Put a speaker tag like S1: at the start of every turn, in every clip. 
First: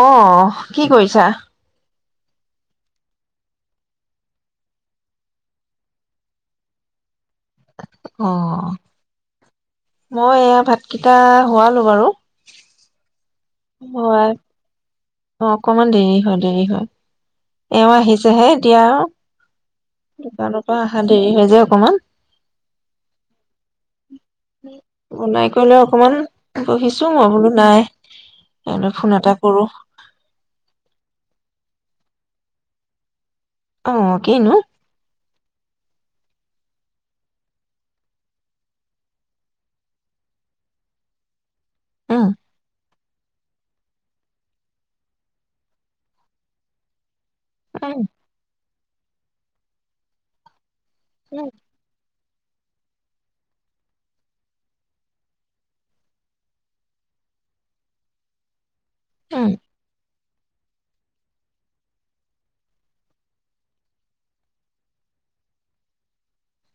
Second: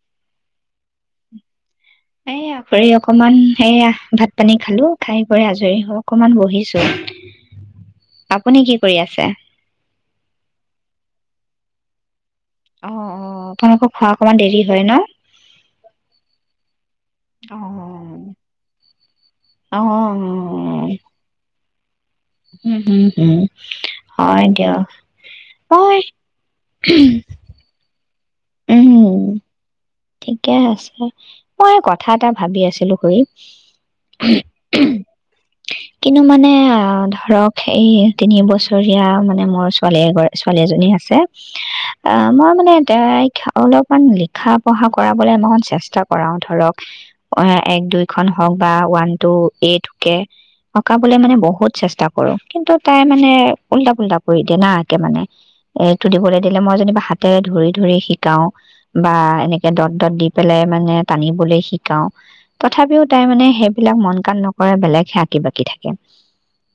S1: অহ কি কৰিছা
S2: খৰি অকমান সেয়া ভাত পানী খালো খাই বৈ আজৰি হৈ অকমান বহিছো
S1: অ
S2: আপুনি কি কৰি আছে
S1: মই এয়া ভাতকেইটা হোৱালো বাৰু
S2: অ অ আপোনালোকৰ খোৱা
S1: হয়,
S2: অকণমান দেৰি হয় ন
S1: অ অকমান দেৰি হয় দেৰি
S2: অ
S1: হয় এওঁ আহিছেহে এতিয়া
S2: অ
S1: আৰু দোকানৰ পৰা অহা দেৰি হৈ যায় অকমান
S2: উম হোম হোম হয় দিয়া
S1: বনাই কৰি লৈ
S2: হয়
S1: অকমান
S2: উমহ
S1: এ ফোন এটা কৰোঁ
S2: ঠিকে আছে মই কথা এটা ভাবি আছিলো খুৰি
S1: অ কিনো
S2: কিন্তু মানে আহ ধৰক এই তিন বছৰীয়া মানে মোৰ ছোৱালী এগ ছোৱালী এজনী আছে অ
S1: উম,
S2: মই মানে তাইক অলপমান লিখা পঢ়া কৰাবলে ই চেষ্টা কৰাও ধৰক অ এক
S1: উম,
S2: দুইখন হওঁক বা ওৱান টু এইটোকে অকাবলে মানে
S1: উম,
S2: বহুত চেষ্টা কৰো কিন্তু তাই মানে উল্টা পুল্টা কৰি দিয়ে না একে মানে এইটো দিবলে দিলে মই যেনিবা হাতেৰে ধৰি ধৰি শিকাও বা
S1: উম,
S2: এনে দত দত দি পেলাই মানে টানিবলৈ শিকাও তথাপিও তাই মানে সেইবিলাক মন কাণ নকৰে বেলেগহে আঁকি বাকি থাকে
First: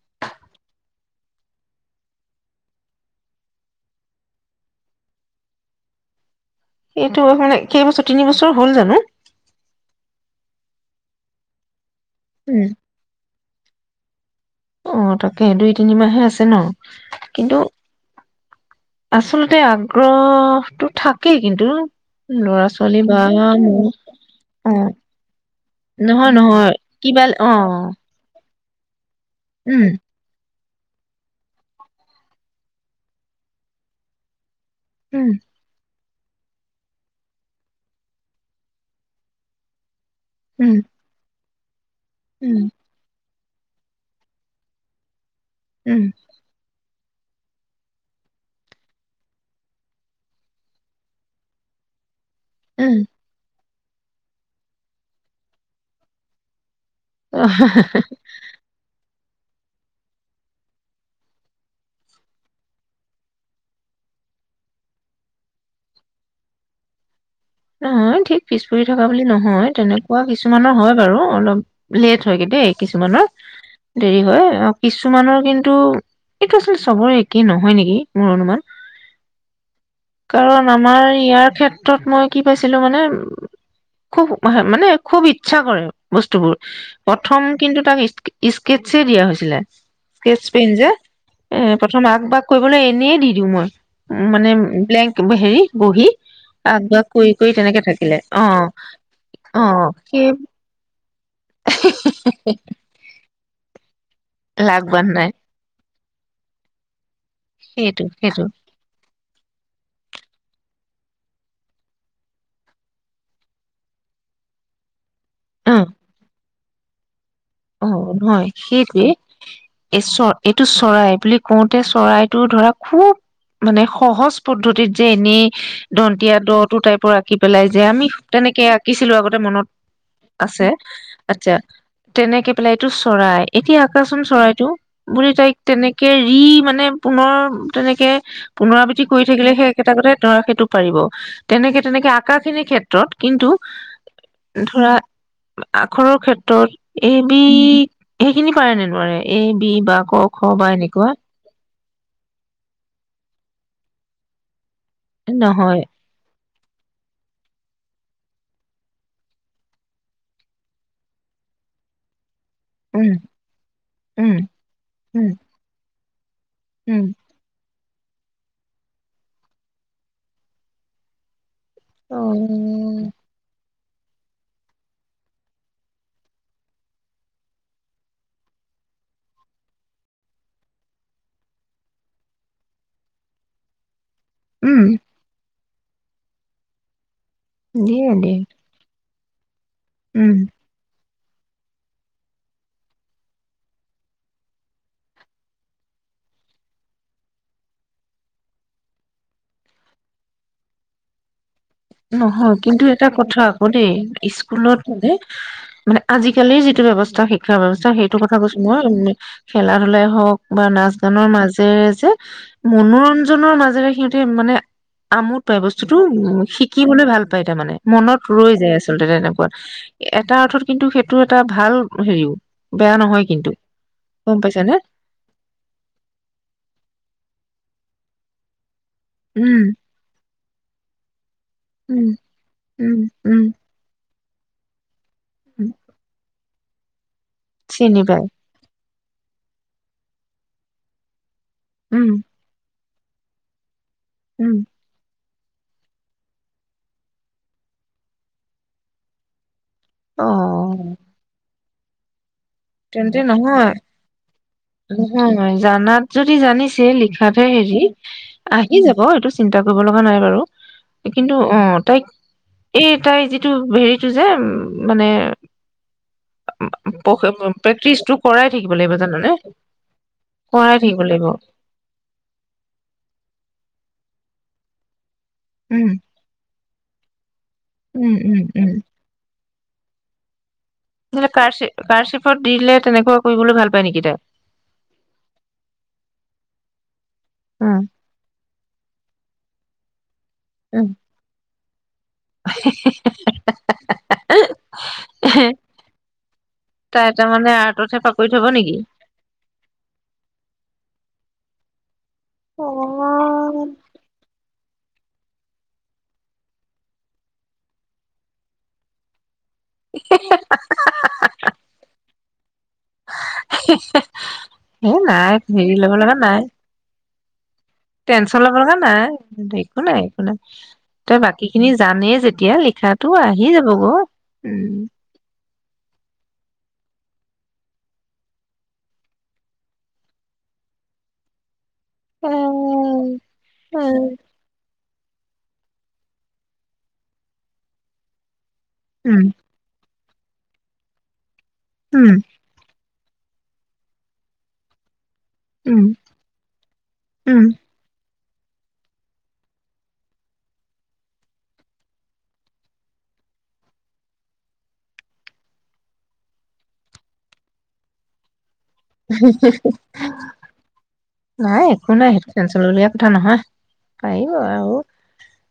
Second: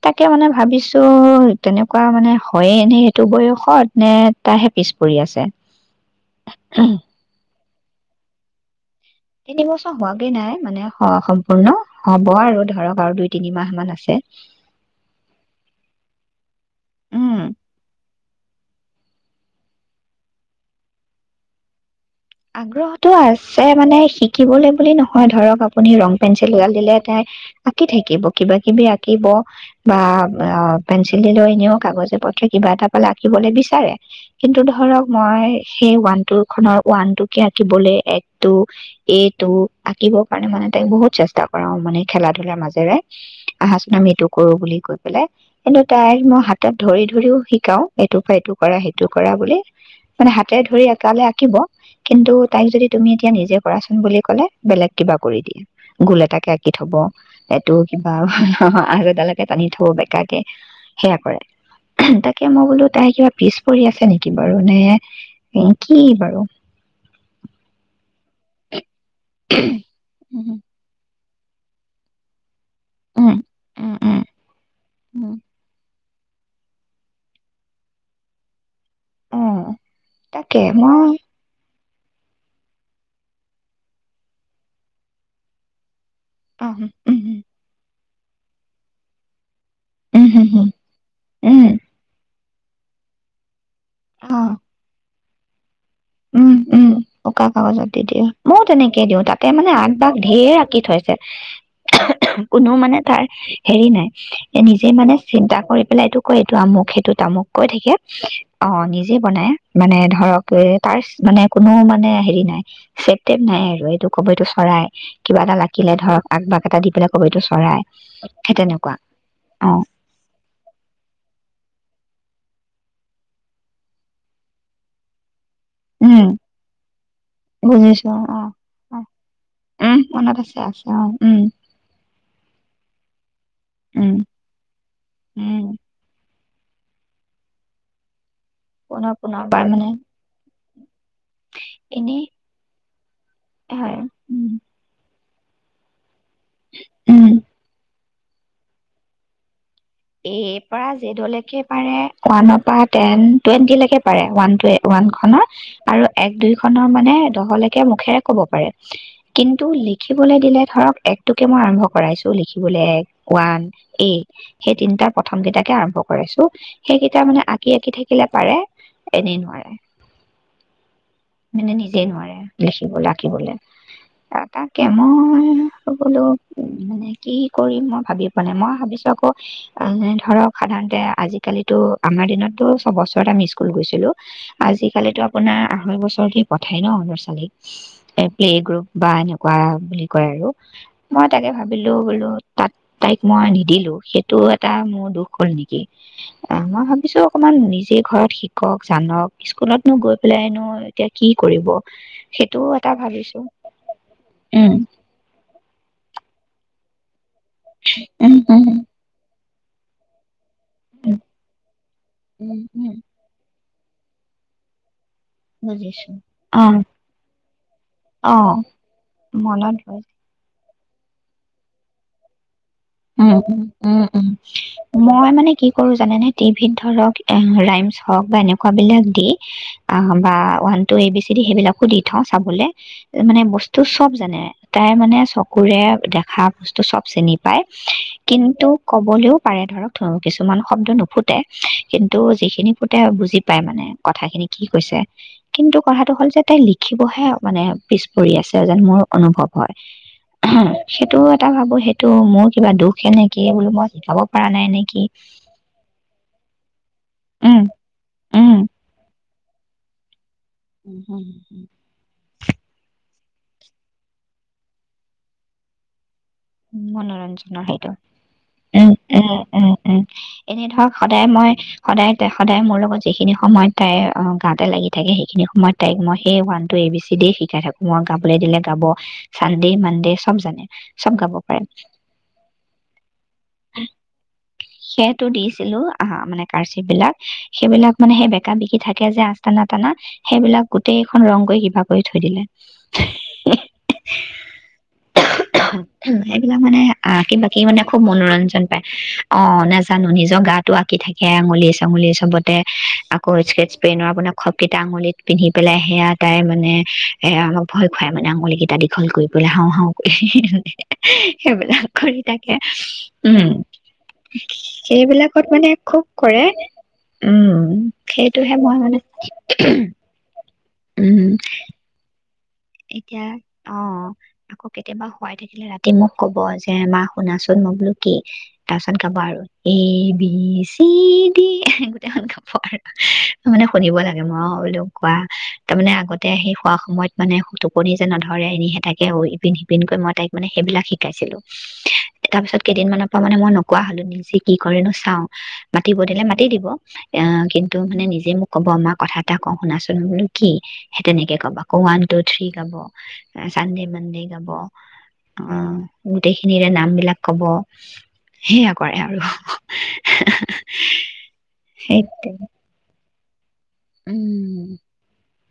S2: তাকে মানে ভাবিছো তেনেকুৱা মানে হয়েই নে সেইটো বয়সত নে তাইহে পিছ পৰি আছে
S1: এইটো বয়স মানে কেইবছৰ তিনি বছৰ হ'ল জানো
S2: তিনিবছৰ হোৱাগে নাই মানে স সম্পূৰ্ণ হ'ব আৰু
S1: উম,
S2: ধৰক আৰু দুই তিনিমাহ মান আছে
S1: অ তাকে দুই তিনিমাহে আছে ন
S2: উম।
S1: কিন্তু আচলতে আগ্ৰহটো থাকেই কিন্তু ল'ৰা ছোৱালী
S2: আগ্ৰহতো
S1: বা
S2: আছে
S1: মোৰ
S2: মানে শিকিবলে
S1: অ'।
S2: বুলি নহয় ধৰক আপুনি ৰং
S1: নহয়
S2: পেঞ্চিল এদাল
S1: নহয়
S2: দিলে তাই
S1: কিবা অ
S2: আঁকি থাকিব কিবা কিবি আকি থাকিব
S1: উম
S2: বা অ পেঞ্চিল দিলেও এনেও কাগজে পত্ৰে কিবা এটা পালে আঁকিবলে বিচাৰে কিন্তু ধৰক
S1: উম
S2: মই সেই ওৱান টোৰ খনৰ ওৱান টু কে আঁকিবলে এক টু এ টু আ আকিব কাৰণে মানে
S1: উম
S2: তাই বহুত চেষ্টা কৰে কৰাঁও মানে খেলা ধূলাৰ
S1: উম
S2: মাজেৰে আহা চুন আমি এইটো কৰোঁ বুলি কৈ পেলাই এনেও
S1: উম
S2: তাই মই হাতত ধৰি ধৰিও শিকাও এইটো পৰা, এইটো কৰা, সেইটো কৰা বুলি, মানে হাতে ধৰি এককালে আঁকিব। কিন্তু তাইক যদি
S1: উম
S2: তুমি এতিয়া নিজে কৰাচোন বুলি কলে বেলেগ কিবা কৰি দিয়ে। গোল এটাকে আঁকি ঠব
S1: অহ,
S2: এইেটো কিবা আৰু তালে তাক আনি থওঁ বেকাকে সেয়া কৰে, তাকে মই বোলো তাই কিবা পিছপৰি আছে নেকি বাৰু নেহ কি বাৰু।
S1: অহ ঠিক পিছ পৰি থকা বুলি নহয়, তেনেকুৱা
S2: উম
S1: কিছুমানৰ হয় বাৰু। অলপ লেট হয়গে দেই কিছুমানৰ
S2: উম উম উম
S1: দেৰি হয় আৰু
S2: উম
S1: কিছুমানৰ কিন্তু এইটো চোন চবৰে একেই নহয় নেকি মোৰ অনুমান।
S2: অ তাকে
S1: কাৰণ আমাৰ
S2: মই
S1: ইয়াৰ ক্ষেত্ৰত তাক মই, কি কৈছিলো মানে খুব মানে খুব ইচ্ছা কৰে। বস্তুবোৰ,
S2: অ উম
S1: প্ৰথম কিন্তু তাক স্কেটছে দিয়া হৈছিলে।
S2: উম
S1: স্কেটছ
S2: হুম হুম
S1: পেন যে
S2: উম
S1: এহ প্ৰথম আক বাক কৰিবলৈ এনে দি দিওঁ মই। উম
S2: অ
S1: মানে ব্লেং কিন্তু হেৰি বহি
S2: উম
S1: আ
S2: উম কাগজত দি দিওঁ ময়ো তেনেকে দিওঁ তাতে
S1: অ
S2: মানে আগবাগ
S1: সেই
S2: ধেৰৰ আঁকি ঠছে। কোনো মানে তাৰ হেৰি নাই।
S1: লাগ
S2: নিজে
S1: বান
S2: মানে
S1: নাই
S2: চিন্তা কৰি, পেলাই এইটো অ' এটো অমুক খাইটো তামুক কৈ থাকে,
S1: সেইটো সেইটো
S2: অ', নিজে বনাই। মানে ধৰক পু তাৰ মানে কোনো মানে হেৰি নাই চেপ টেপ নাই। এইটো কবটো চৰাই কিবা এটা
S1: অ
S2: লাগিলে ধৰ আগবাঘ এটা দি পিলে
S1: অ' নহয় সেইটোৱে
S2: অ
S1: এই চ এইটো চৰাই বুলি কোতে চৰাইটো ধৰা খুব মানে সহজ পদ্ধতিত যে এনেই
S2: উম
S1: দন্তীয়া দটো টাইপৰ আঁকি পেলাই যে আমি
S2: বুজিছো অ
S1: তেনেকে
S2: অ
S1: আঁকিছিলো আগতে মনত
S2: উম মনত
S1: আছে।
S2: অ উম
S1: আচ্ছা, তেনেকে পেলাই এইটো চৰাই এতিয়া আকা
S2: উম
S1: চোন চৰাইটো বুলি তাইক
S2: উম
S1: তেনেকে ই মানে পুনৰ তেনেকে পুনৰাবৃত্তি
S2: পুনৰ
S1: কৰি থাকিলে
S2: পুনৰবাৰ
S1: সেই
S2: মানে
S1: একেইটা কথাই ধৰা সেইটো পাৰিব তেনেকে তেনেকে
S2: এনেই
S1: আকাখিনিৰ ক্ষেত্ৰত কিন্তু
S2: হয় উম
S1: ধৰা আখৰৰ ক্ষেত্ৰ ত
S2: উম
S1: এইবি সেইখিনি পাৰে নে নোৱাৰে এ বি বা ক খ
S2: এৰ
S1: বা
S2: পৰা
S1: এনেকুৱা
S2: জেডলৈকে পাৰে ওৱানৰ পৰা টেন টুৱেন্টি লৈকে পাৰে ৱান টট ওৱান খনত
S1: নহয়
S2: আৰু এক দুই [unintelligible] খনৰ মানে দহলেকে মুখেৰে কব পাৰে কিন্তু লিখিবলৈ দিলে ধৰক একটোকে মই আৰম্ভ কৰাইছো লিখিবলৈ এক
S1: উম
S2: ওৱান এ
S1: উম
S2: সেই তিনিটাৰ
S1: উম
S2: প্ৰথমকেইটাকে আৰম্ভ কৰাইছো।
S1: উম
S2: সেইকেইটা মানে আঁকি আঁকি থা থাকিলে পাৰে এনেই নোৱাৰে মানে নিজে
S1: অ
S2: নোৱাৰে লিখিবলৈ আঁকিবলৈ তাকে মই বোলো উ মানে কি কৰিম মই ভাবি পোৱা নাই, মই ভাবিছো আকৌ ধৰক সাধাৰণতে আজিকালিটো আমাৰ দিনতো ছববছতে আমি স্কুল গৈছিলো
S1: উম
S2: আজিকালিতো আপোনাৰ হয় ব [unintelligible] পঠাই ন'
S1: দিয়ে
S2: [unintelligible] এহ
S1: দিয়ে
S2: প্লেগ্ৰুপ বাইনু কোৱা বুলি কয়
S1: উম
S2: আৰু মই তাকে ভাবিলো বোলো তাত তাইক মই নিদিলো সেইটো এটা মোৰ দুখ হ'ল নেকি অ', মই ভাবিছো অকমান নিজে ঘৰত শিকক জানক স্কুলতনো গৈ পেলাইনো এতিয়া কি কৰিব
S1: নহয়
S2: সেইটোও
S1: কিন্তু এটা
S2: ভাবিছো
S1: কথা আকৌ দেই
S2: উম
S1: স্কুলত মানে মানে আজিকালিৰ যিটো ব্যৱস্থা শ শিক্ষা ব্যৱস্থা সেইটোৰ
S2: উম
S1: কথা কৈছো মই, উ
S2: উম
S1: খেলা -ধূলাই হওক বা নাচ গানৰ মাজেৰে যে
S2: উম উম
S1: মনোৰঞ্জনৰ মাজে ৰে সিহঁতে মানে আমোদা পাই বস্তুটো
S2: বুজিছো।
S1: উহ শি
S2: অ',
S1: কি হ'লে ভাল পায় তাৰমানে মনত ৰৈ
S2: অ',
S1: যায় আচলতে তেনেকুৱা,
S2: মনত ৰয়।
S1: এটা অৰ্থত কিন্তু সেইটো এটা ভাল হেৰিও বেয়া নহয়
S2: উম
S1: কিন্তু
S2: উম
S1: গম পাইছানে
S2: মই মানে কি কৰো জানে ন টিভিত ধৰক ৰাইম হও সেই বিলাক দি
S1: উম
S2: তাৰপৰা পঢ়াতো এৰি দিছে সেইবিলাক দি
S1: উম
S2: থওঁ চাবলে
S1: উম উম
S2: মানে বস্তু চব জানে তাই মানে
S1: উম
S2: চকুৰে দেখা টো চব চিনি পাই পাই
S1: চিনি পাই
S2: কিন্তু ক'বলৈও পাৰে ধৰক কিছুমান শব্দ নুফুটে
S1: উম
S2: কিন্তু যিখিনি বুজি পায় মানে কথাখিনি
S1: উম
S2: কি কৈছে কিন্তু কথাটো হ'ল যে তাই লিখিবহে মানে পিছ পৰি আছে যেন মোৰ অনুভৱ হয়
S1: অ
S2: হ সেইটো এটা ভাবো তটো মই কিবা দুখে
S1: তেন্তে
S2: নেকি
S1: নহয়
S2: মই শিকাব পৰা নাই নেকি
S1: চেলি শাতে
S2: উম
S1: হেৰি
S2: উম
S1: আহি যাব এইটো চিন্তা কৰিব লগা নাই বাৰু
S2: উম হম
S1: কিন্তু
S2: হম
S1: অঁ তাইক এই তাই যি এইটো হেৰিতটো যে মানে
S2: মনোৰঞ্জনৰ
S1: প্ৰেক্টিচটো কৰাই থাকিব
S2: উম
S1: লাগিব জানানে
S2: উম উম উম এনেই
S1: কৰাই
S2: ধৰক
S1: থাকিব লাগিব
S2: সদায় মই সদায় ত সদায় মোৰ লগত যিখিনি সময়ত তাইৰ তাঁতে লাগ থাকে সি সেই সময়ত খিনি
S1: উম
S2: তাইক মই সেইয়া এ বি চি শিকাই শিকাই থাকো আৰু মই
S1: উম
S2: গাবলৈ
S1: উম
S2: দিলে
S1: উম
S2: গাব চানডে মানডে চব জানে চব
S1: নহ'লে
S2: গাব
S1: কাৰ কাৰ চিফত দিলে তেনেকুৱা কৰিবলৈ ভাল পায় নেকি তাই
S2: সেইটো দিছিলো আহ মানে কাৰচি বিলাক
S1: উম
S2: সেইবিলাক মানে সেই বেকা বিকি থাকে যে আ তনাতান সেইবিলাক
S1: উম
S2: গোটেইখন ৰং কৈ কিবা কৰি থৈ দিলে উ সেইবিলাক মানে
S1: তাই তাৰ
S2: আকি বাাকি মানে
S1: আৰ্টতহে
S2: খুব
S1: পাকৰি থব
S2: মনোৰঞ্জন
S1: নেকি
S2: পায় অ নাজানো নিজৰ গাটো আকি থাকে আঙুলি চাঙুলীয়ে চব চবতে
S1: অ
S2: আকৌ স্কেটছ পেইনৰ আপোনাৰ খ কেইটা আঙুলিত পিন্ধি পেলাই সেয়া তাই মানে এ অমাক ভয় খুৱাই মানে আঙুলি কেইটা দীঘল কৰি বোলে হাওঁ হা সেইবিলাক কৰি থাকে উম
S1: এ নাই
S2: সেইবিলাকত মানে
S1: হেৰি ল'ব
S2: খুব
S1: লগা নাই
S2: কৰে উম
S1: টেনচন ল'ব
S2: সেইটোহে
S1: লগা
S2: মই মানে
S1: নাই একো নাই একো নাই তই
S2: উম
S1: বাকী খিনি জানেই যেতিয়া এতিয়া লিখাতো
S2: এতিয়া
S1: আহি যাব গ উম
S2: আহিলে ৰাতি মোক কব যে মা শুনাচোন মই বোলো কি তাৰপিছত গাবা আৰু এ বি চি দি গোটেইখন গাব আৰু
S1: এ
S2: মানে শুনিব
S1: উম,
S2: লাগে মই বোলো কোৱা তাৰ মানে আগতে আহি শুৱা সময়ত মানে টোপনি যে নধৰে এনে থাকে
S1: উম,
S2: ইপিন সিপিনকৈ মই তাইক মানে সেইবিলাক শিকাইছিলো তাৰ পিছত কেইদিনমানৰ পা মানে মই নোকোৱা হ'লো নিজে কি কৰেনো চাওঁ
S1: উম,
S2: মাতিব দিলে মাতি দিব
S1: উম,
S2: অহ কিন্তু মানে নিজে মোক ক'ব মা কথা এটা কওঁ শুনাচোন বোলো কি সেই তেনেকে ক'বা আকৌ ৱান পু থ্ৰি গাব চানডে মানডে গাব আহ গোটেইখিনিৰে নামবিলাক ক'ব সেয়া কৰে আৰু
S1: নাই একো
S2: সেই
S1: নাই সেইটো টেনশ্যন লব লগীয়া কথা নহয় পাৰিব
S2: উম
S1: আৰু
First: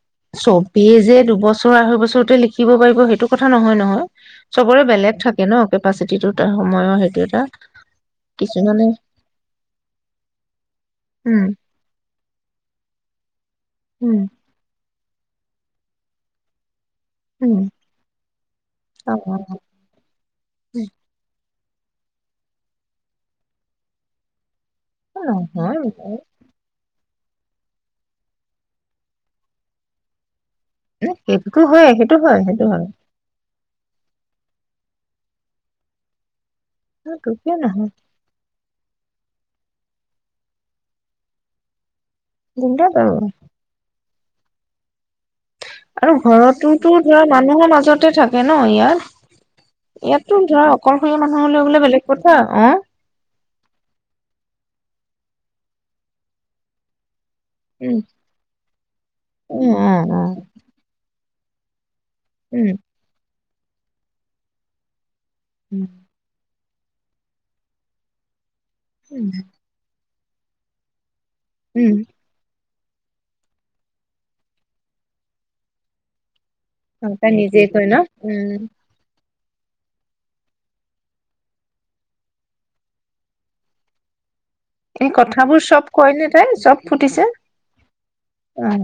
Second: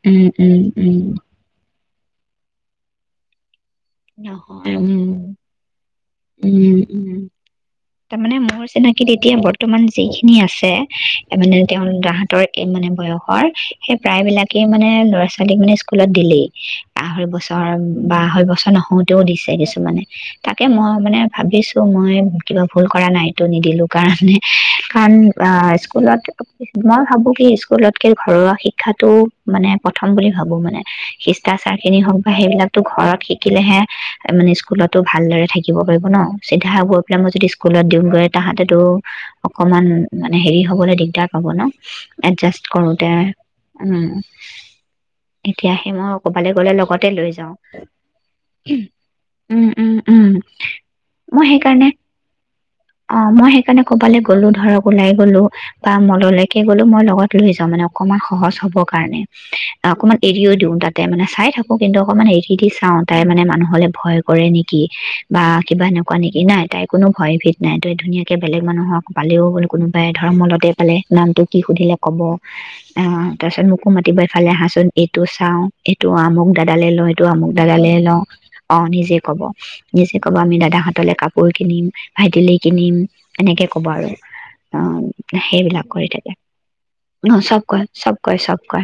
S2: উম উম
S1: চবে
S2: উম
S1: যে দুবছৰ আঢ়ৈ বছৰ ওচতে লিখিব পাৰিব সেইটো কথা নহয় নহয়
S2: নহ
S1: চবৰে বেলেগ থাকে ন কেপাচিটিটো তাৰ
S2: উ
S1: সময়ৰ
S2: উ
S1: সেইটো এটা
S2: তাৰমানে মোৰ
S1: কিছুমানে
S2: চিনাকীত এতিয়া বৰ্তমান যিখিনি আছে
S1: উম,
S2: মানে তেওঁ তাহতৰ এই মানে বয়সৰ সেই
S1: উম,
S2: প্ৰায়বিলাকে মানে ল'ৰা ছোৱালীক মানে স্কুলত দিলেই আঢ়ৈ
S1: উম,
S2: বছৰ বা আঢ়ৈ বছৰ নহয়
S1: অ',
S2: হতেও
S1: অ',
S2: দিছে কিছুমানে তাকে মই মানে ভাবিছো মই কিবা ভুল কৰা নাইতো নিদিলো কাৰণে কাৰণ অ
S1: নহয়
S2: স্কুলত ভাবো কি স্কুলত কে ঘৰুৱা শিক্ষাটো মানে প্ৰথম বুলি ভাবো মানে
S1: সেইটোতো
S2: শিষ্টাচাৰ
S1: হয়
S2: খিনি
S1: সেইটো
S2: হওক বা
S1: হয় সেইটো
S2: সেইবিলাকতো
S1: হয়
S2: ঘৰত শিক থাকিলেহে মানে স্কুলতো ভালদৰে থাকিব পাৰিব ন চিধা গৈ পেলাই মই
S1: সেইটো
S2: যদি
S1: কিয়
S2: স্কুলত
S1: নহয়
S2: দিওঁগৈ তাহাঁতেতো অকমান মানে হেৰি হ'বলৈ দিগদাৰ পাব ন এডজাষ্ট
S1: দিগদাৰ
S2: কৰোতে
S1: বাৰু
S2: উ
S1: আৰু
S2: ক'বালৈ গ'লে
S1: ঘৰতোতো
S2: লগতে
S1: ধৰা
S2: লৈ যাওঁ
S1: মানুহৰ মাজতে থাকে ন ন
S2: উম উম
S1: ইয়াত
S2: উম
S1: ইয়াততো ধৰা অকলশৰীয়া
S2: মই
S1: মানুহলৈ বোলে
S2: সেইকাৰণে
S1: বেলেগ কথা অ
S2: অ মই সেইকাৰণে কবালৈ গ'লো ধৰক ওলাই গলো বা মললৈকে গ'লো মই লগত লৈ যা মানে
S1: উম,
S2: অকমান সহজ হ'বৰ কাৰণে
S1: উম, অ',
S2: অকমান
S1: অ'।
S2: এৰি দিওঁ তাতে মানে চাই থাকক কিন্তু অকণমান হেৰি দি
S1: উম,
S2: চা তাই মানে মানুহ নহলে ভয় কৰে নেকি বা কিবা
S1: উম,
S2: এনেকুৱা নেকি নাই তাই কোনো ভয় ভিত নাই তই ধুনীয়াকে বেলেগ মানুহক
S1: উম,
S2: পালেও ব'লে কোনো পায় ধৰ্মলতে পালে নামটো কি
S1: উম,
S2: সুধিলে কব অ তাৰপিছত মোকো মাতিব ইফালে আহাচোন এইটো চাও এইটো মোক দাদা দালে ল
S1: অ,
S2: এইটো
S1: তাই
S2: আমুক
S1: নিজে কয়
S2: দাদালে
S1: ন?
S2: লওঁ
S1: উম,
S2: অ নিজে কব নিজে কব আমি দাদা হতলে কাপোৰ কিনিম ভাইটিলে কিনিম এনেকে ক'ব আৰু অ
S1: এই কথাবোৰ
S2: সেইবিলাক
S1: চব
S2: কৰি
S1: কয়নে
S2: থাকে
S1: তাই চব ফুটিছে
S2: অ চব কয় চব কয় চব
S1: উ
S2: কয়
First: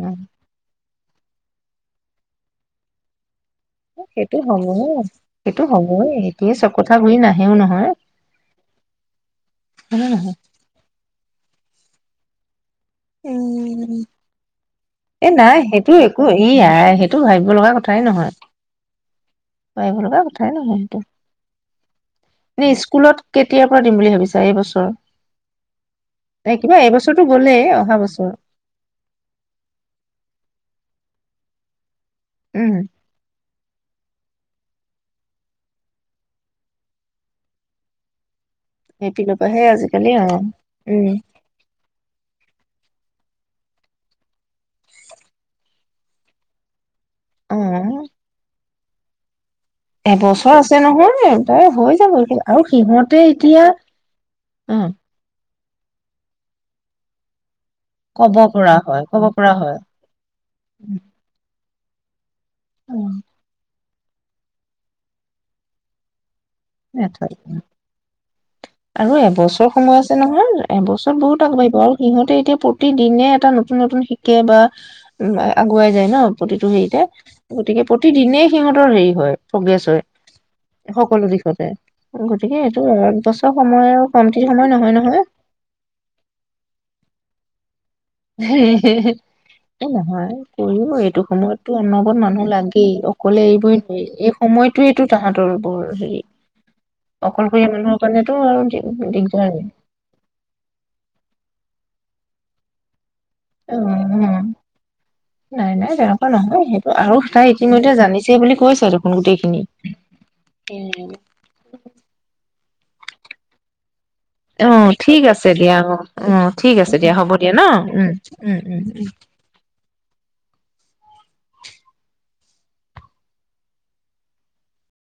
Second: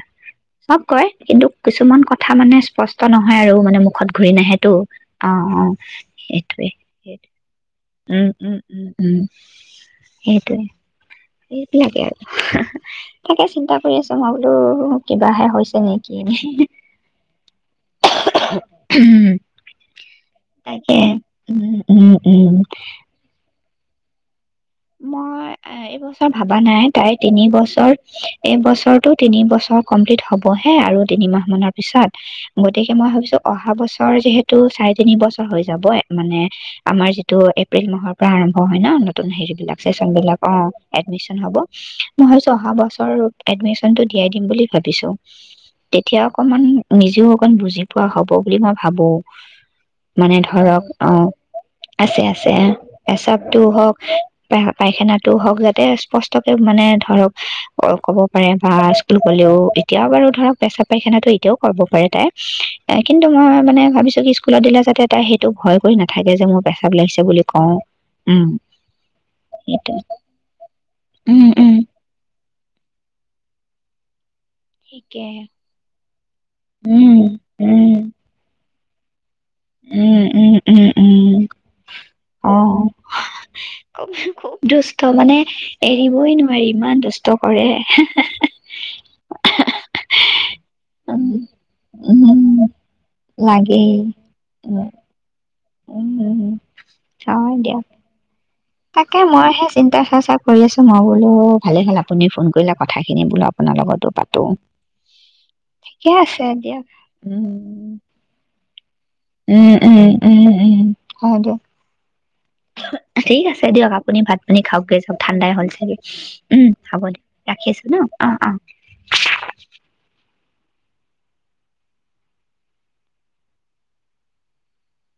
S2: চব কয় কিন্তু কিছুমান কথা মানে স্পষ্ট নহয় নহয় আৰু মানে মুখত ঘূৰি
S1: সেইটো
S2: নাহেটো
S1: হ'বহে।
S2: অ
S1: সেইটো
S2: অ
S1: হ'বই সেইটোৱে
S2: সেইটোয়ে
S1: চব কথা ঘূৰি
S2: সেইটো
S1: নাহেও নহয়,
S2: উম উম উম উম
S1: হয়নে নহয়?
S2: সেইটোৱে এই লাগে আৰু তাকে চিন্তা কৰি
S1: উম,
S2: আছো মই বোলো
S1: এ
S2: কিবাহে
S1: নাই
S2: হৈছে
S1: সেইটো
S2: নেকি
S1: একো
S2: এনে
S1: ই আই সেইটো ভাবিব লগা কথাই নহয়,
S2: উম
S1: ভাবিব লগা কথাই নহয় সেইটো।
S2: তাকে উ উম উম
S1: এনে স্কুলত কেতিয়াৰ পৰা দিম বুলি ভাবিছা? এইবছৰ?
S2: মই এইবছৰ
S1: এ
S2: ভবা
S1: কিবা
S2: নাই তাই
S1: এইবছৰটো
S2: তিনি
S1: গ'লেই
S2: বছৰ
S1: অহা
S2: এইবছৰটো তিনি বছৰ কমপ্লিট হবহে আৰু তিনিমাহমানৰ পিছত
S1: উম,
S2: গতিকে মই ভাবিছো অহা বছৰ যিহেতু টো চাৰি তিনি বছৰ হৈ যাব মানে আমাৰ যিটো এপ্ৰিল মাহৰ পৰা আৰম্ভ হয় হয় নতুন
S1: এপ্ৰিলৰ
S2: হেৰি
S1: পৰাহে
S2: [unintelligible]
S1: আজিকালি অ,
S2: চেচনবিলাক অহ,
S1: উম,
S2: এদমিছন হ'ব মই ভাবিছো অহা বছৰ এডমিনটো দিয়াই দিম বুলি ভাবিছো তেতিয়া অকমান নিজেও অকণ
S1: অ,
S2: বুজি পোৱা হ'ব বুলি ভাবোঁ
S1: এবছৰ আছে নহয় তাই হৈ যাব
S2: আছে
S1: আৰু সিহঁতে এতিয়া
S2: প
S1: উম,
S2: পায়খানাতো হওক যাতে স্পষ্টকে মানে ধৰক অহ ক'ব পাৰে বা
S1: পৰা হয়
S2: স্কুল
S1: কব পৰা
S2: গলেও
S1: হয়।
S2: এতিয়াও বাৰু ধৰক পেচা পাইখানাতটো এতিয়াও কৰিব পাৰে তাই
S1: উম,
S2: কিন্তু মই মানে ভাবিছো। স্কুলত দিলে যাতে তাই সেইটো ভয় কৰি নাথাকে যে মোৰ পেচাব লাগিছে বুলি কওঁ উম
S1: আৰু এবছৰ
S2: সেইটো
S1: সময় আছে নহয় এবছৰত বহুত
S2: উম উম
S1: আগবাঢ়িব আৰু সিহঁতে এতিয়া প্ৰতিদিনে এটা নতুন নতুন শ বা
S2: ঠিকে
S1: উহ আগুৱাই যায় নহ প্ৰতিটো হেৰিতে
S2: উম
S1: গতিকে
S2: উম
S1: প্ৰতিদিনেই সিহঁত হেৰি হয় প্ৰগ্ৰেছ হয়
S2: উম উম উম উম
S1: সকলো দিশতে,
S2: অ
S1: গতিকে এইটো একবছৰ
S2: খুব দুষ্ট মানে এৰিবই নোৱাৰি ইমান দুষ্ট কৰে।
S1: এই নহয় কৰিও
S2: উম
S1: এইটো সময়তো অনবত
S2: উম
S1: মানুহ লাগেই। অকলে এৰিবই
S2: লাগেই
S1: নোৱাৰি। এই
S2: উম
S1: সময়টোৱেইটো তাহাঁতৰো মোৰ হেৰি
S2: উম হয়
S1: অকলশৰীয়া
S2: দিয়া
S1: মানুহৰ কাৰণেতো [unintelligible]
S2: তাকে
S1: দিগদাৰেই।
S2: মইহে চিন্তা চৰ্চা কৰি আছো মই, বোলো ভালে হে তুমি ফোন কৰিলে কথাই
S1: অ', অ', নাই, নাই
S2: ঠিকে
S1: তেনেকুৱা
S2: আছে
S1: নহয়
S2: দিয়ক
S1: সেইটো আৰু তাই
S2: উম
S1: ইতিমধ্যে জানিছেই বুলি কৈছে দেখোন গোটেইখিনি।
S2: উম, উম, উম, উম ঠিক আছে দিয়ক আ আপুনি ভাত পানী খাওঁক
S1: অ',
S2: গে যাওঁক
S1: ঠিক আছে
S2: ঠাণ্ডাই হ'ল
S1: দিয়া
S2: চাগে
S1: অ', অ',
S2: উম,
S1: ঠিক আছে
S2: হব,
S1: দিয়া
S2: দিয়ক
S1: দিয়া
S2: ৰাখিছো ন?
S1: উম,
S2: অ', অ।
S1: উম, উম। উম।